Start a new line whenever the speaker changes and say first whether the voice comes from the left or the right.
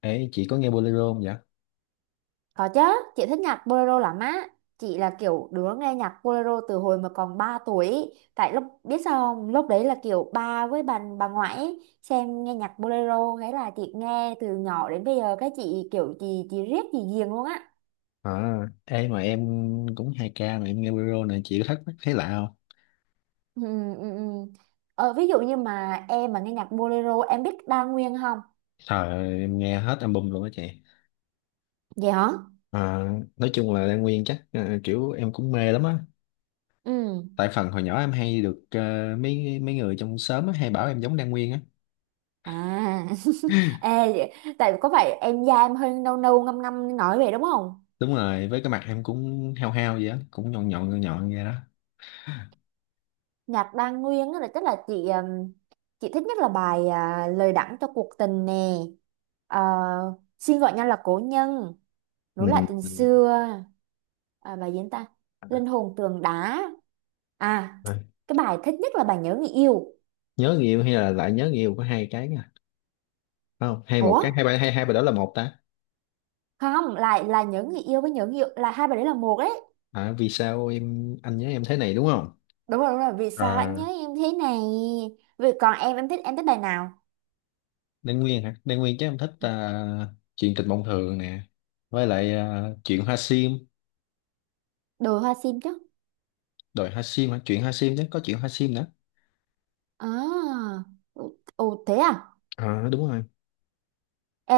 left: Ê, chị có nghe bolero không vậy?
right: Có chứ, chị thích nhạc bolero lắm á. Chị là kiểu đứa nghe nhạc bolero từ hồi mà còn 3 tuổi ý. Tại lúc biết sao không, lúc đấy là kiểu ba với bà ngoại ý, xem nghe nhạc bolero, thế là chị nghe từ nhỏ đến bây giờ, cái chị kiểu chị riết chị ghiền luôn á.
left: À, ê mà em cũng 2 ca mà em nghe bolero này chị có thắc mắc thấy lạ không?
right: Ừ, ừ. Ờ, ví dụ như mà em mà nghe nhạc bolero, em biết Đa Nguyên không?
left: Trời ơi, em nghe hết album luôn á chị.
right: Vậy hả?
left: À, nói chung là Lan Nguyên chắc kiểu em cũng mê lắm á.
right: Ừ.
left: Tại phần hồi nhỏ em hay được mấy mấy người trong xóm á, hay bảo em giống Lan Nguyên á.
right: À. Ê, tại có phải em da em hơi nâu nâu ngăm ngăm nói vậy đúng không?
left: Đúng rồi, với cái mặt em cũng hao hao vậy á, cũng nhọn nhọn vậy đó.
right: Nhạc Đan Nguyên á là chắc là chị thích nhất là bài lời đắng cho cuộc tình nè. Ờ, xin gọi nhau là cố nhân,
left: Ừ,
right: nối lại tình
left: ừ.
right: xưa, à, bài gì nữa ta, linh hồn tường đá, à,
left: À,
right: cái bài thích nhất là bài nhớ người yêu.
left: nhớ người yêu hay là lại nhớ người yêu có hai cái nha. Phải không, hay một
right: Ủa,
left: cái hai ba hai hai bài đó là một ta.
right: không, lại là nhớ người yêu với nhớ người yêu là hai bài, đấy là một đấy.
left: À, vì sao em anh nhớ em thế này đúng không?
right: Đúng rồi, vì sao anh
left: À,
right: nhớ em thế này. Vì còn em thích bài nào?
left: Đan Nguyên hả? Đan Nguyên chứ em thích chuyện tình mộng thường nè, với lại chuyện hoa sim,
right: Đồi hoa sim chứ.
left: đòi hoa sim hả? Chuyện hoa sim chứ có chuyện hoa sim nữa.
right: À, ồ, ồ, thế à.
left: À, đúng rồi,
right: Ê,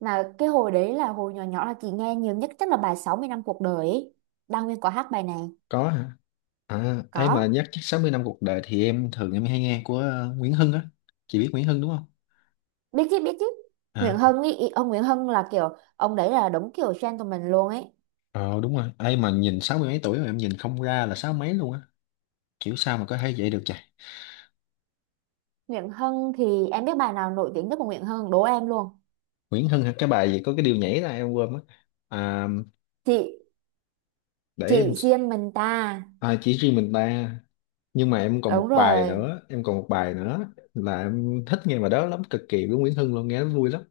right: mà cái hồi đấy là hồi nhỏ nhỏ là chị nghe nhiều nhất chắc là bài 60 năm cuộc đời ấy. Đăng Nguyên có hát bài này.
left: có hả? À, ấy mà
right: Có.
left: nhắc chắc 60 năm cuộc đời thì em thường em hay nghe của Nguyễn Hưng á, chị biết Nguyễn Hưng đúng không?
right: Biết chứ, biết chứ. Nguyễn
left: À,
right: Hân ý, ông Nguyễn Hân là kiểu ông đấy là đúng kiểu gentleman luôn ấy.
left: ờ đúng rồi, ấy mà nhìn sáu mươi mấy tuổi rồi em nhìn không ra là sáu mấy luôn á, kiểu sao mà có thể vậy được trời.
right: Nguyễn Hân thì em biết bài nào nổi tiếng nhất của Nguyễn Hân, đố em luôn.
left: Nguyễn Hưng hả? Cái bài gì có cái điều nhảy ra em quên mất. À,
right: Chị
left: để
right: chị
left: em
right: riêng mình ta.
left: à, chỉ riêng mình ta, nhưng mà em còn
right: Đúng
left: một bài
right: rồi.
left: nữa, là em thích nghe bài đó lắm cực kỳ với Nguyễn Hưng, luôn nghe nó vui lắm.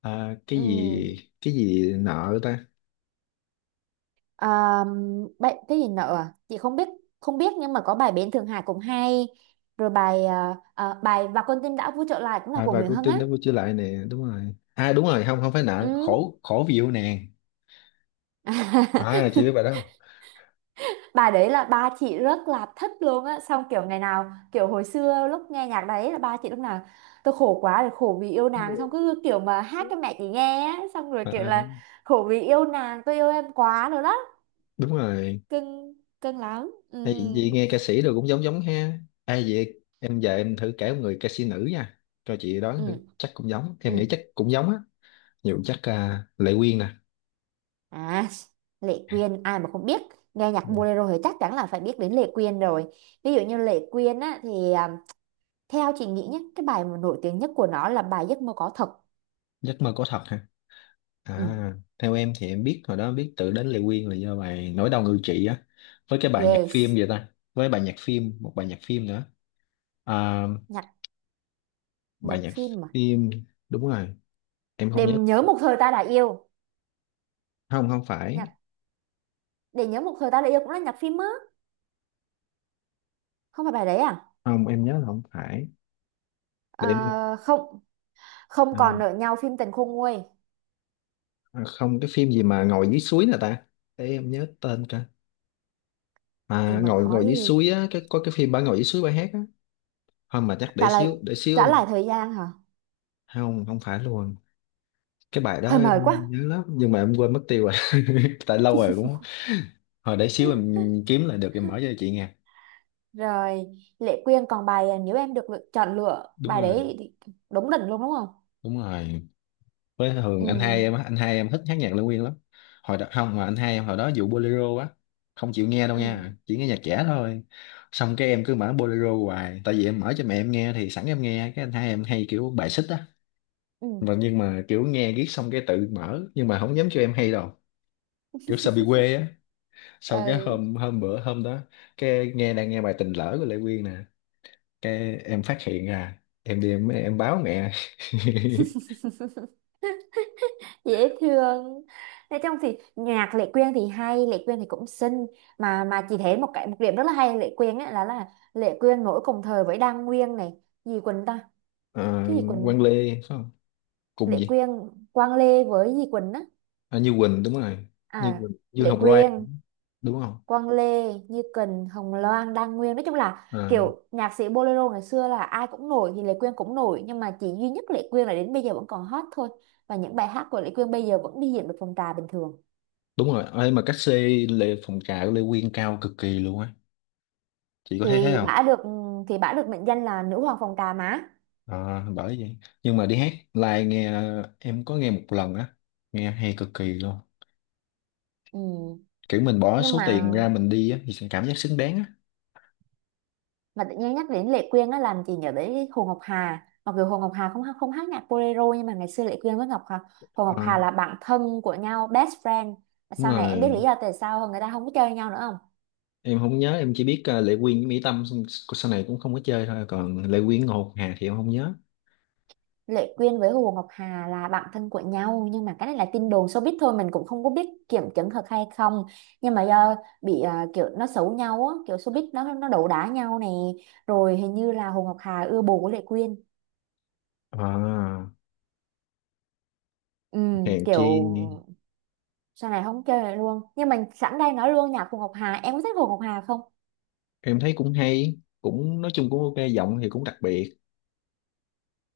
left: À,
right: Ừ.
left: cái gì nợ ta.
right: À, bài, cái gì nữa à? Chị không biết, không biết, nhưng mà có bài Bến Thượng Hải cũng hay. Rồi bài bài Và con tim đã vui trở lại cũng là
left: À,
right: của
left: và
right: Nguyễn
left: cô
right: Hân
left: tim
right: á.
left: đã vui trở lại nè đúng rồi, à đúng rồi không không phải
right: Ừ.
left: nợ, khổ khổ vì yêu nàng. À chị biết bài đó không?
right: Bà đấy là ba chị rất là thích luôn á, xong kiểu ngày nào kiểu hồi xưa lúc nghe nhạc đấy là ba chị lúc nào tôi khổ quá rồi khổ vì yêu nàng, xong cứ kiểu mà hát cho mẹ chị nghe á, xong rồi
left: à,
right: kiểu
left: à,
right: là khổ vì yêu nàng tôi yêu em quá rồi đó
left: đúng rồi.
right: cưng, cưng lắm. Ừ,
left: Ê, vậy nghe ca sĩ rồi cũng giống giống ha, ai vậy em? Giờ em thử kể một người ca sĩ nữ nha, cho chị đoán
right: ừ,
left: thử chắc cũng giống, em
right: ừ.
left: nghĩ chắc cũng giống á nhiều, chắc Lệ Quyên nè.
right: À, Lệ Quyên ai mà không biết, nghe nhạc bolero thì chắc chắn là phải biết đến Lệ Quyên rồi. Ví dụ như Lệ Quyên á thì theo chị nghĩ nhé, cái bài mà nổi tiếng nhất của nó là bài Giấc mơ có thật.
left: Giấc mơ có thật hả?
right: Ừ.
left: À theo em thì em biết hồi đó, biết tự đến Lệ Quyên là do bài Nỗi đau ngự trị á, với cái bài nhạc phim
right: Yes,
left: vậy ta, với bài nhạc phim, một bài nhạc phim nữa. à,
right: nhạc
left: bài
right: nhạc
left: nhạc
right: phim mà.
left: phim, đúng rồi, em không
right: Để
left: nhớ.
right: nhớ một thời ta đã yêu.
left: Không không phải,
right: Nhạc để nhớ một thời ta đã yêu cũng là nhạc phim á. Không phải bài đấy à?
left: không em nhớ là không phải,
right: Ờ,
left: để em.
right: không, không
left: à,
right: còn nợ nhau phim tình khôn nguôi,
left: không cái phim gì mà ngồi dưới suối nè ta, để em nhớ tên cả.
right: thì
left: À
right: mà
left: ngồi ngồi dưới
right: khói,
left: suối á, cái có cái phim bà ngồi dưới suối bà hát á. Không mà chắc để
right: trả lại,
left: xíu để xíu
right: trả lại
left: em.
right: thời gian hả?
left: Không không phải luôn, cái bài đó
right: Hơi mời quá.
left: em nhớ lắm nhưng mà em quên mất tiêu rồi. Tại lâu rồi cũng, hồi để xíu em kiếm lại được em mở cho chị nghe.
right: Rồi, Lệ Quyên còn bài nếu em được lựa, chọn lựa
left: Đúng
right: bài
left: rồi,
right: đấy thì đúng đỉnh luôn đúng không?
left: đúng rồi, với
right: Ừ,
left: thường anh hai em á, anh hai em thích hát nhạc Lê Nguyên lắm. Hồi đó không mà anh hai em hồi đó vụ bolero á, không chịu nghe đâu
right: ừ,
left: nha, chỉ nghe nhạc trẻ thôi, xong cái em cứ mở bolero hoài, tại vì em mở cho mẹ em nghe thì sẵn em nghe, cái anh hai em hay kiểu bài xích á.
right: ừ.
left: Mà nhưng mà kiểu nghe riết xong cái tự mở nhưng mà không dám cho em hay đâu, kiểu sợ bị quê á. Sau cái
right: Ừ.
left: hôm hôm bữa hôm đó, cái nghe đang nghe bài tình lỡ của Lệ Quyên nè, cái em phát hiện ra em đi em báo mẹ.
right: Dễ thương. Nói chung thì nhạc Lệ Quyên thì hay, Lệ Quyên thì cũng xinh, mà chị thấy một cái, một điểm rất là hay ở Lệ Quyên ấy là Lệ Quyên nổi cùng thời với Đan Nguyên này, gì Quỳnh ta,
left: Ờ,
right: cái gì Quỳnh.
left: Quang Lê phải không, cùng
right: Lệ
left: gì.
right: Quyên, Quang Lê với gì Quỳnh á.
left: À, Như Quỳnh đúng rồi, Như
right: À.
left: Quỳnh Như
right: Lệ
left: Hồng Loan
right: Quyên,
left: đúng không?
right: Quang Lê, Như Quỳnh, Hồng Loan, Đan Nguyên, nói chung là
left: Ờ,
right: kiểu nhạc sĩ bolero ngày xưa là ai cũng nổi, thì Lệ Quyên cũng nổi, nhưng mà chỉ duy nhất Lệ Quyên là đến bây giờ vẫn còn hot thôi, và những bài hát của Lệ Quyên bây giờ vẫn đi diễn được phòng trà bình thường.
left: đúng rồi ơi, mà cách xê Lê phòng trà của Lê Quyên cao cực kỳ luôn á, chị có thấy thế
right: Thì
left: không?
right: bả được, thì bả được mệnh danh là nữ hoàng phòng trà má.
left: Ờ, bởi vậy, nhưng mà đi hát live nghe, em có nghe một lần á, nghe hay cực kỳ luôn,
right: Ừ.
left: kiểu mình bỏ
right: Nhưng
left: số tiền
right: mà,
left: ra mình đi á thì sẽ cảm giác xứng đáng á.
right: tự nhiên nhắc đến Lệ Quyên á làm chị nhớ đến Hồ Ngọc Hà, mặc dù Hồ Ngọc Hà không hát nhạc bolero, nhưng mà ngày xưa Lệ Quyên với Ngọc Hà, Hồ
left: Ờ,
right: Ngọc Hà là bạn thân của nhau, best friend.
left: đúng
right: Sau này em biết lý
left: rồi,
right: do tại sao người ta không có chơi nhau nữa không?
left: em không nhớ, em chỉ biết Lệ Quyên với Mỹ Tâm xong, sau này cũng không có chơi thôi, còn Lệ Quyên Ngọc Hà thì em không nhớ.
right: Lệ Quyên với Hồ Ngọc Hà là bạn thân của nhau, nhưng mà cái này là tin đồn showbiz thôi, mình cũng không có biết kiểm chứng thật hay không, nhưng mà do bị kiểu nó xấu nhau á, kiểu showbiz nó đấu đá nhau này, rồi hình như là Hồ Ngọc Hà ưa bồ của Lệ Quyên.
left: À,
right: Ừ,
left: Hèn Chi,
right: kiểu sau này không chơi lại luôn. Nhưng mà sẵn đây nói luôn, nhạc Hồ Ngọc Hà, em có thích Hồ Ngọc Hà không?
left: em thấy cũng hay cũng, nói chung cũng ok, giọng thì cũng đặc biệt.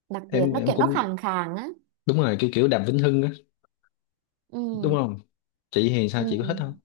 right: Đặc biệt
left: em
right: nó
left: em
right: kiểu nó
left: cũng
right: khàn khàn á.
left: đúng rồi, kiểu kiểu Đàm Vĩnh Hưng á, đúng
right: Ừ,
left: không? Chị thì sao
right: ừ.
left: chị có thích không?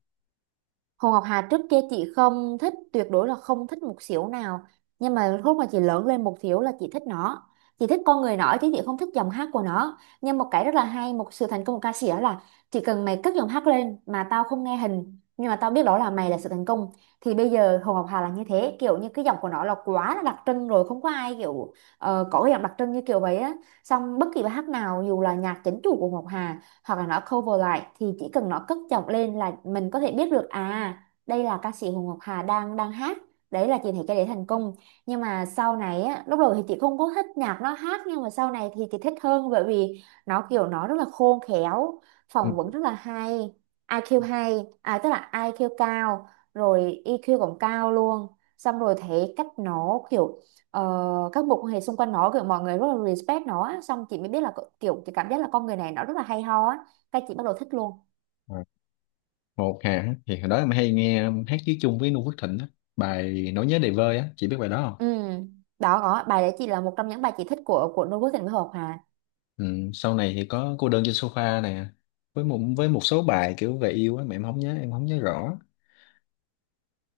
right: Hồ Ngọc Hà trước kia chị không thích, tuyệt đối là không thích một xíu nào, nhưng mà lúc mà chị lớn lên một xíu là chị thích nó. Chị thích con người nó chứ chị không thích giọng hát của nó, nhưng một cái rất là hay, một sự thành công của ca sĩ đó là chỉ cần mày cất giọng hát lên mà tao không nghe hình nhưng mà tao biết đó là mày, là sự thành công. Thì bây giờ Hồ Ngọc Hà là như thế, kiểu như cái giọng của nó là quá là đặc trưng rồi, không có ai kiểu, ờ, có cái giọng đặc trưng như kiểu vậy á, xong bất kỳ bài hát nào dù là nhạc chính chủ của Ngọc Hà hoặc là nó cover lại, thì chỉ cần nó cất giọng lên là mình có thể biết được à đây là ca sĩ Hồ Ngọc Hà đang đang hát, đấy là chị thấy cái đấy thành công. Nhưng mà sau này á, lúc đầu thì chị không có thích nhạc nó hát, nhưng mà sau này thì chị thích hơn, bởi vì nó kiểu nó rất là khôn khéo, phỏng vấn
left: Ừ.
right: rất là hay. IQ hay, à tức là IQ cao, rồi EQ cũng cao luôn. Xong rồi thấy cách nó kiểu, ờ, các mối quan hệ xung quanh nó kiểu mọi người rất là respect nó á. Xong chị mới biết là kiểu chị cảm giác là con người này nó rất là hay ho á, cái chị bắt đầu thích luôn.
left: À, Ngọc Hà á, thì hồi đó em hay nghe hát với chung với Noo Phước Thịnh á, bài Nỗi nhớ đầy vơi á chị biết bài đó không?
right: Ừ. Đó, có bài đấy chị là một trong những bài chị thích của Noo Phước Thịnh với Hồ Hòa.
left: Ừ. Sau này thì có cô đơn trên sofa nè, với một với số bài kiểu về yêu á mà em không nhớ, rõ.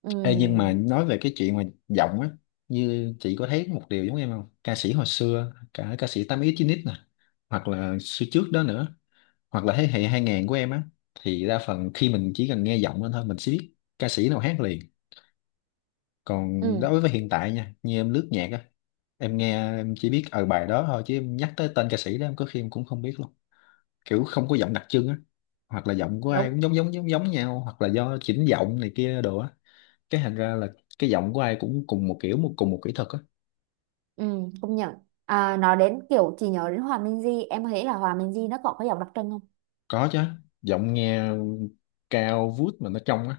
right: Ừ.
left: Ê, nhưng mà nói về cái chuyện mà giọng á, như chị có thấy một điều giống em không, ca sĩ hồi xưa cả ca sĩ 8X Chín x nè, hoặc là xưa trước đó nữa, hoặc là thế hệ 2000 của em á, thì đa phần khi mình chỉ cần nghe giọng lên thôi mình sẽ biết ca sĩ nào hát liền. Còn
right: Ừ.
left: đối với hiện tại nha, như em lướt nhạc á, em nghe em chỉ biết ở bài đó thôi, chứ em nhắc tới tên ca sĩ đó em có khi em cũng không biết luôn, kiểu không có giọng đặc trưng á, hoặc là giọng của ai cũng
right: Đúng.
left: giống giống nhau, hoặc là do chỉnh giọng này kia đồ á, cái thành ra là cái giọng của ai cũng cùng một kiểu, một cùng một kỹ thuật á.
right: Ừ. Công nhận. À, nói đến kiểu chị nhớ đến Hòa Minzy, em thấy là Hòa Minzy nó còn có giọng đặc trưng không?
left: Có chứ, giọng nghe cao vút mà nó trong á.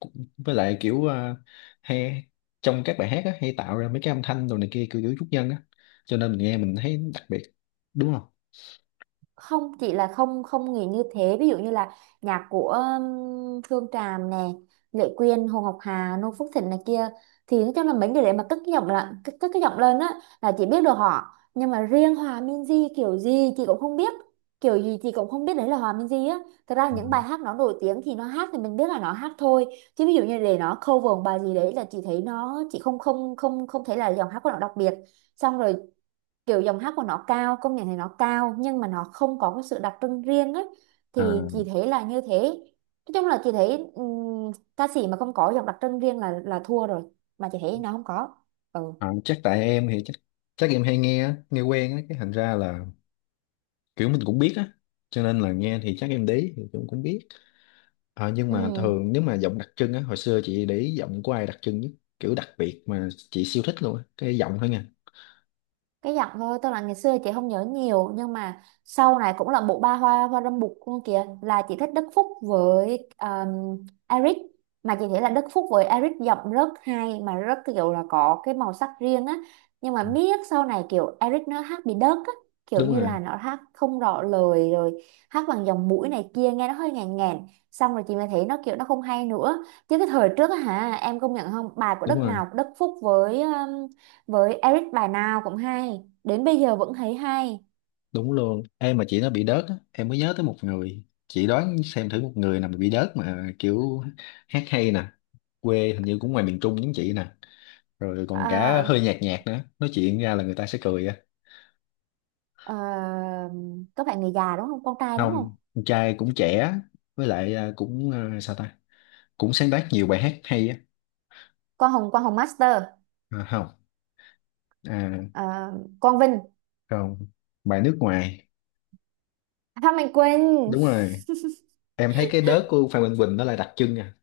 left: Cũng, với lại kiểu hay trong các bài hát á, hay tạo ra mấy cái âm thanh đồ này kia kiểu kiểu chút nhân á, cho nên mình nghe mình thấy đặc biệt, đúng không?
right: Không, chỉ là không, không nghĩ như thế. Ví dụ như là nhạc của Phương Tràm nè, Lệ Quyên, Hồ Ngọc Hà, Noo Phước Thịnh này kia, thì nói chung là mấy người để mà cất cái giọng là cất cái giọng lên á là chị biết được họ. Nhưng mà riêng Hòa Minzy kiểu gì chị cũng không biết, kiểu gì chị cũng không biết đấy là Hòa Minzy á. Thật ra những bài
left: Dạ.
right: hát nó nổi tiếng thì nó hát thì mình biết là nó hát thôi, chứ ví dụ như để nó cover một bài gì đấy là chị thấy nó, chị không không không không thấy là giọng hát của nó đặc biệt. Xong rồi kiểu giọng hát của nó cao, công nhận thì nó cao, nhưng mà nó không có cái sự đặc trưng riêng ấy, thì
left: à,
right: chị thấy là như thế. Nói chung là chị thấy ca sĩ mà không có giọng đặc trưng riêng là thua rồi, mà chị thấy nó không có. Ừ.
left: chắc tại em thì chắc, chắc em hay nghe á, nghe quen á, cái thành ra là kiểu mình cũng biết á, cho nên là nghe thì chắc em đấy thì cũng cũng biết. Ờ, nhưng
right: Ừ.
left: mà thường nếu mà giọng đặc trưng á, hồi xưa chị để ý giọng của ai đặc trưng nhất, kiểu đặc biệt mà chị siêu thích luôn á, cái giọng thôi nha.
right: Cái giọng thôi, tức là ngày xưa chị không nhớ nhiều, nhưng mà sau này cũng là bộ ba hoa hoa râm bụt luôn kìa, là chị thích Đức Phúc với Eric. Mà chị thấy là Đức Phúc với Eric giọng rất hay, mà rất kiểu là có cái màu sắc riêng á. Nhưng mà
left: Ừ.
right: miết sau này kiểu Eric nó hát bị đớt á, kiểu
left: Đúng
right: như
left: rồi,
right: là nó hát không rõ lời rồi, hát bằng dòng mũi này kia nghe nó hơi ngàn ngàn, xong rồi chị mới thấy nó kiểu nó không hay nữa, chứ cái thời trước á hả, em công nhận không, bài của
left: đúng rồi,
right: Đức Phúc với Eric bài nào cũng hay, đến bây giờ vẫn thấy hay.
left: đúng luôn. Em mà chị nó bị đớt á, em mới nhớ tới một người. Chị đoán xem thử một người nào mà bị đớt mà kiểu hát hay nè, quê hình như cũng ngoài miền Trung giống chị nè. Rồi còn cả
right: à,
left: hơi nhạt nhạt nữa, nói chuyện ra là người ta sẽ cười á.
right: à, các bạn người già đúng không, con trai đúng không?
left: Không, con trai cũng trẻ, với lại cũng cũng sáng tác nhiều bài hát hay á.
right: Con Hồng, con Hồng Master,
left: À, không. à,
right: à, con Vinh.
left: không, bài nước ngoài.
right: À, Phan Mạnh Quỳnh.
left: Đúng rồi, em thấy cái đớt của Phan Minh Quỳnh nó là đặc trưng à.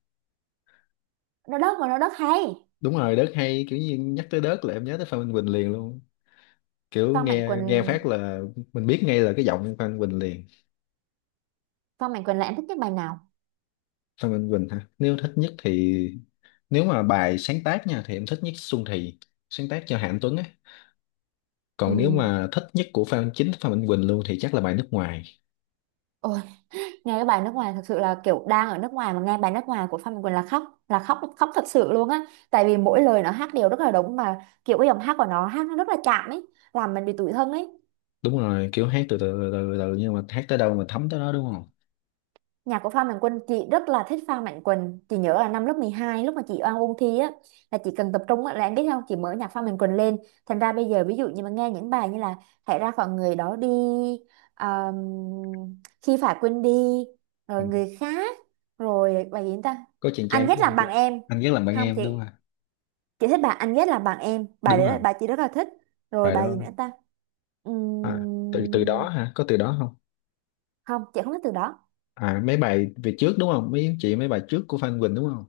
right: Nó đất mà nó đất hay.
left: Đúng rồi, đớt hay kiểu như nhắc tới đớt là em nhớ tới Phan Minh Quỳnh liền luôn, kiểu
right: Phan Mạnh
left: nghe nghe phát
right: Quỳnh.
left: là mình biết ngay là cái giọng Phan Minh Quỳnh liền.
right: Phan Mạnh Quỳnh là em thích nhất bài nào?
left: Phan Minh Quỳnh hả? Nếu thích nhất thì, nếu mà bài sáng tác nha thì em thích nhất Xuân Thì, sáng tác cho Hà Anh Tuấn á.
right: Ừ.
left: Còn nếu mà thích nhất của Phan chính Phan Minh Quỳnh luôn thì chắc là bài nước ngoài.
right: Ôi, nghe cái bài nước ngoài thật sự là kiểu đang ở nước ngoài mà nghe bài nước ngoài của Phan Mạnh Quỳnh là khóc, là khóc, khóc thật sự luôn á, tại vì mỗi lời nó hát đều rất là đúng, mà kiểu cái giọng hát của nó hát nó rất là chạm ấy, làm mình bị tủi thân ấy.
left: Đúng rồi, kiểu hát từ từ từ từ, từ nhưng mà hát tới đâu mà thấm tới đó đúng không?
right: Nhà của Phan Mạnh Quỳnh, chị rất là thích Phan Mạnh Quỳnh. Chị nhớ là năm lớp 12 lúc mà chị oan ôn thi á, là chị cần tập trung á, là em biết không, chị mở nhạc Phan Mạnh Quỳnh lên. Thành ra bây giờ ví dụ như mà nghe những bài như là hãy ra khỏi người đó đi, um, khi phải quên đi,
left: Ừ.
right: rồi người khác, rồi bài gì ta,
left: Có chàng trai,
right: anh
left: biết
right: ghét
left: không, chàng
right: làm bằng
left: trai
right: em.
left: anh rất làm bạn
right: Không
left: em đúng không?
right: chị thích bài anh ghét làm bằng em, bài
left: Đúng
right: đấy là
left: rồi,
right: bài chị rất là thích. Rồi
left: bài
right: bài
left: đó.
right: gì nữa ta?
left: À,
right: Ừm,
left: từ từ đó hả, có từ đó không?
right: không chị không thích từ đó.
left: À mấy bài về trước đúng không, mấy chị mấy bài trước của Phan Quỳnh đúng không?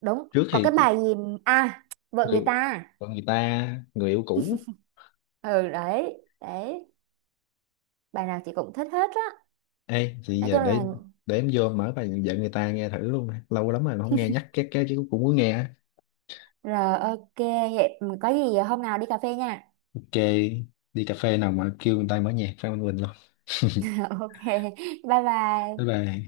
right: Đúng,
left: Trước
right: có
left: thì
right: cái bài gì, à, vợ người
left: người,
right: ta.
left: còn người ta, người yêu cũ.
right: Ừ, đấy đấy, bài nào chị cũng thích hết á.
left: Ê thì
right: Nói
left: giờ
right: chung là,
left: để em vô mở bài vợ người ta nghe thử luôn, lâu lắm rồi mà không nghe nhắc cái chứ cũng muốn nghe á.
right: rồi ok, vậy ừ, có gì ờ, hôm nào đi cà phê nha.
left: Ok, đi cà phê nào mà kêu người ta mở nhạc Phan Quỳnh luôn.
right: Ok, bye
left: Bye
right: bye.
left: bye.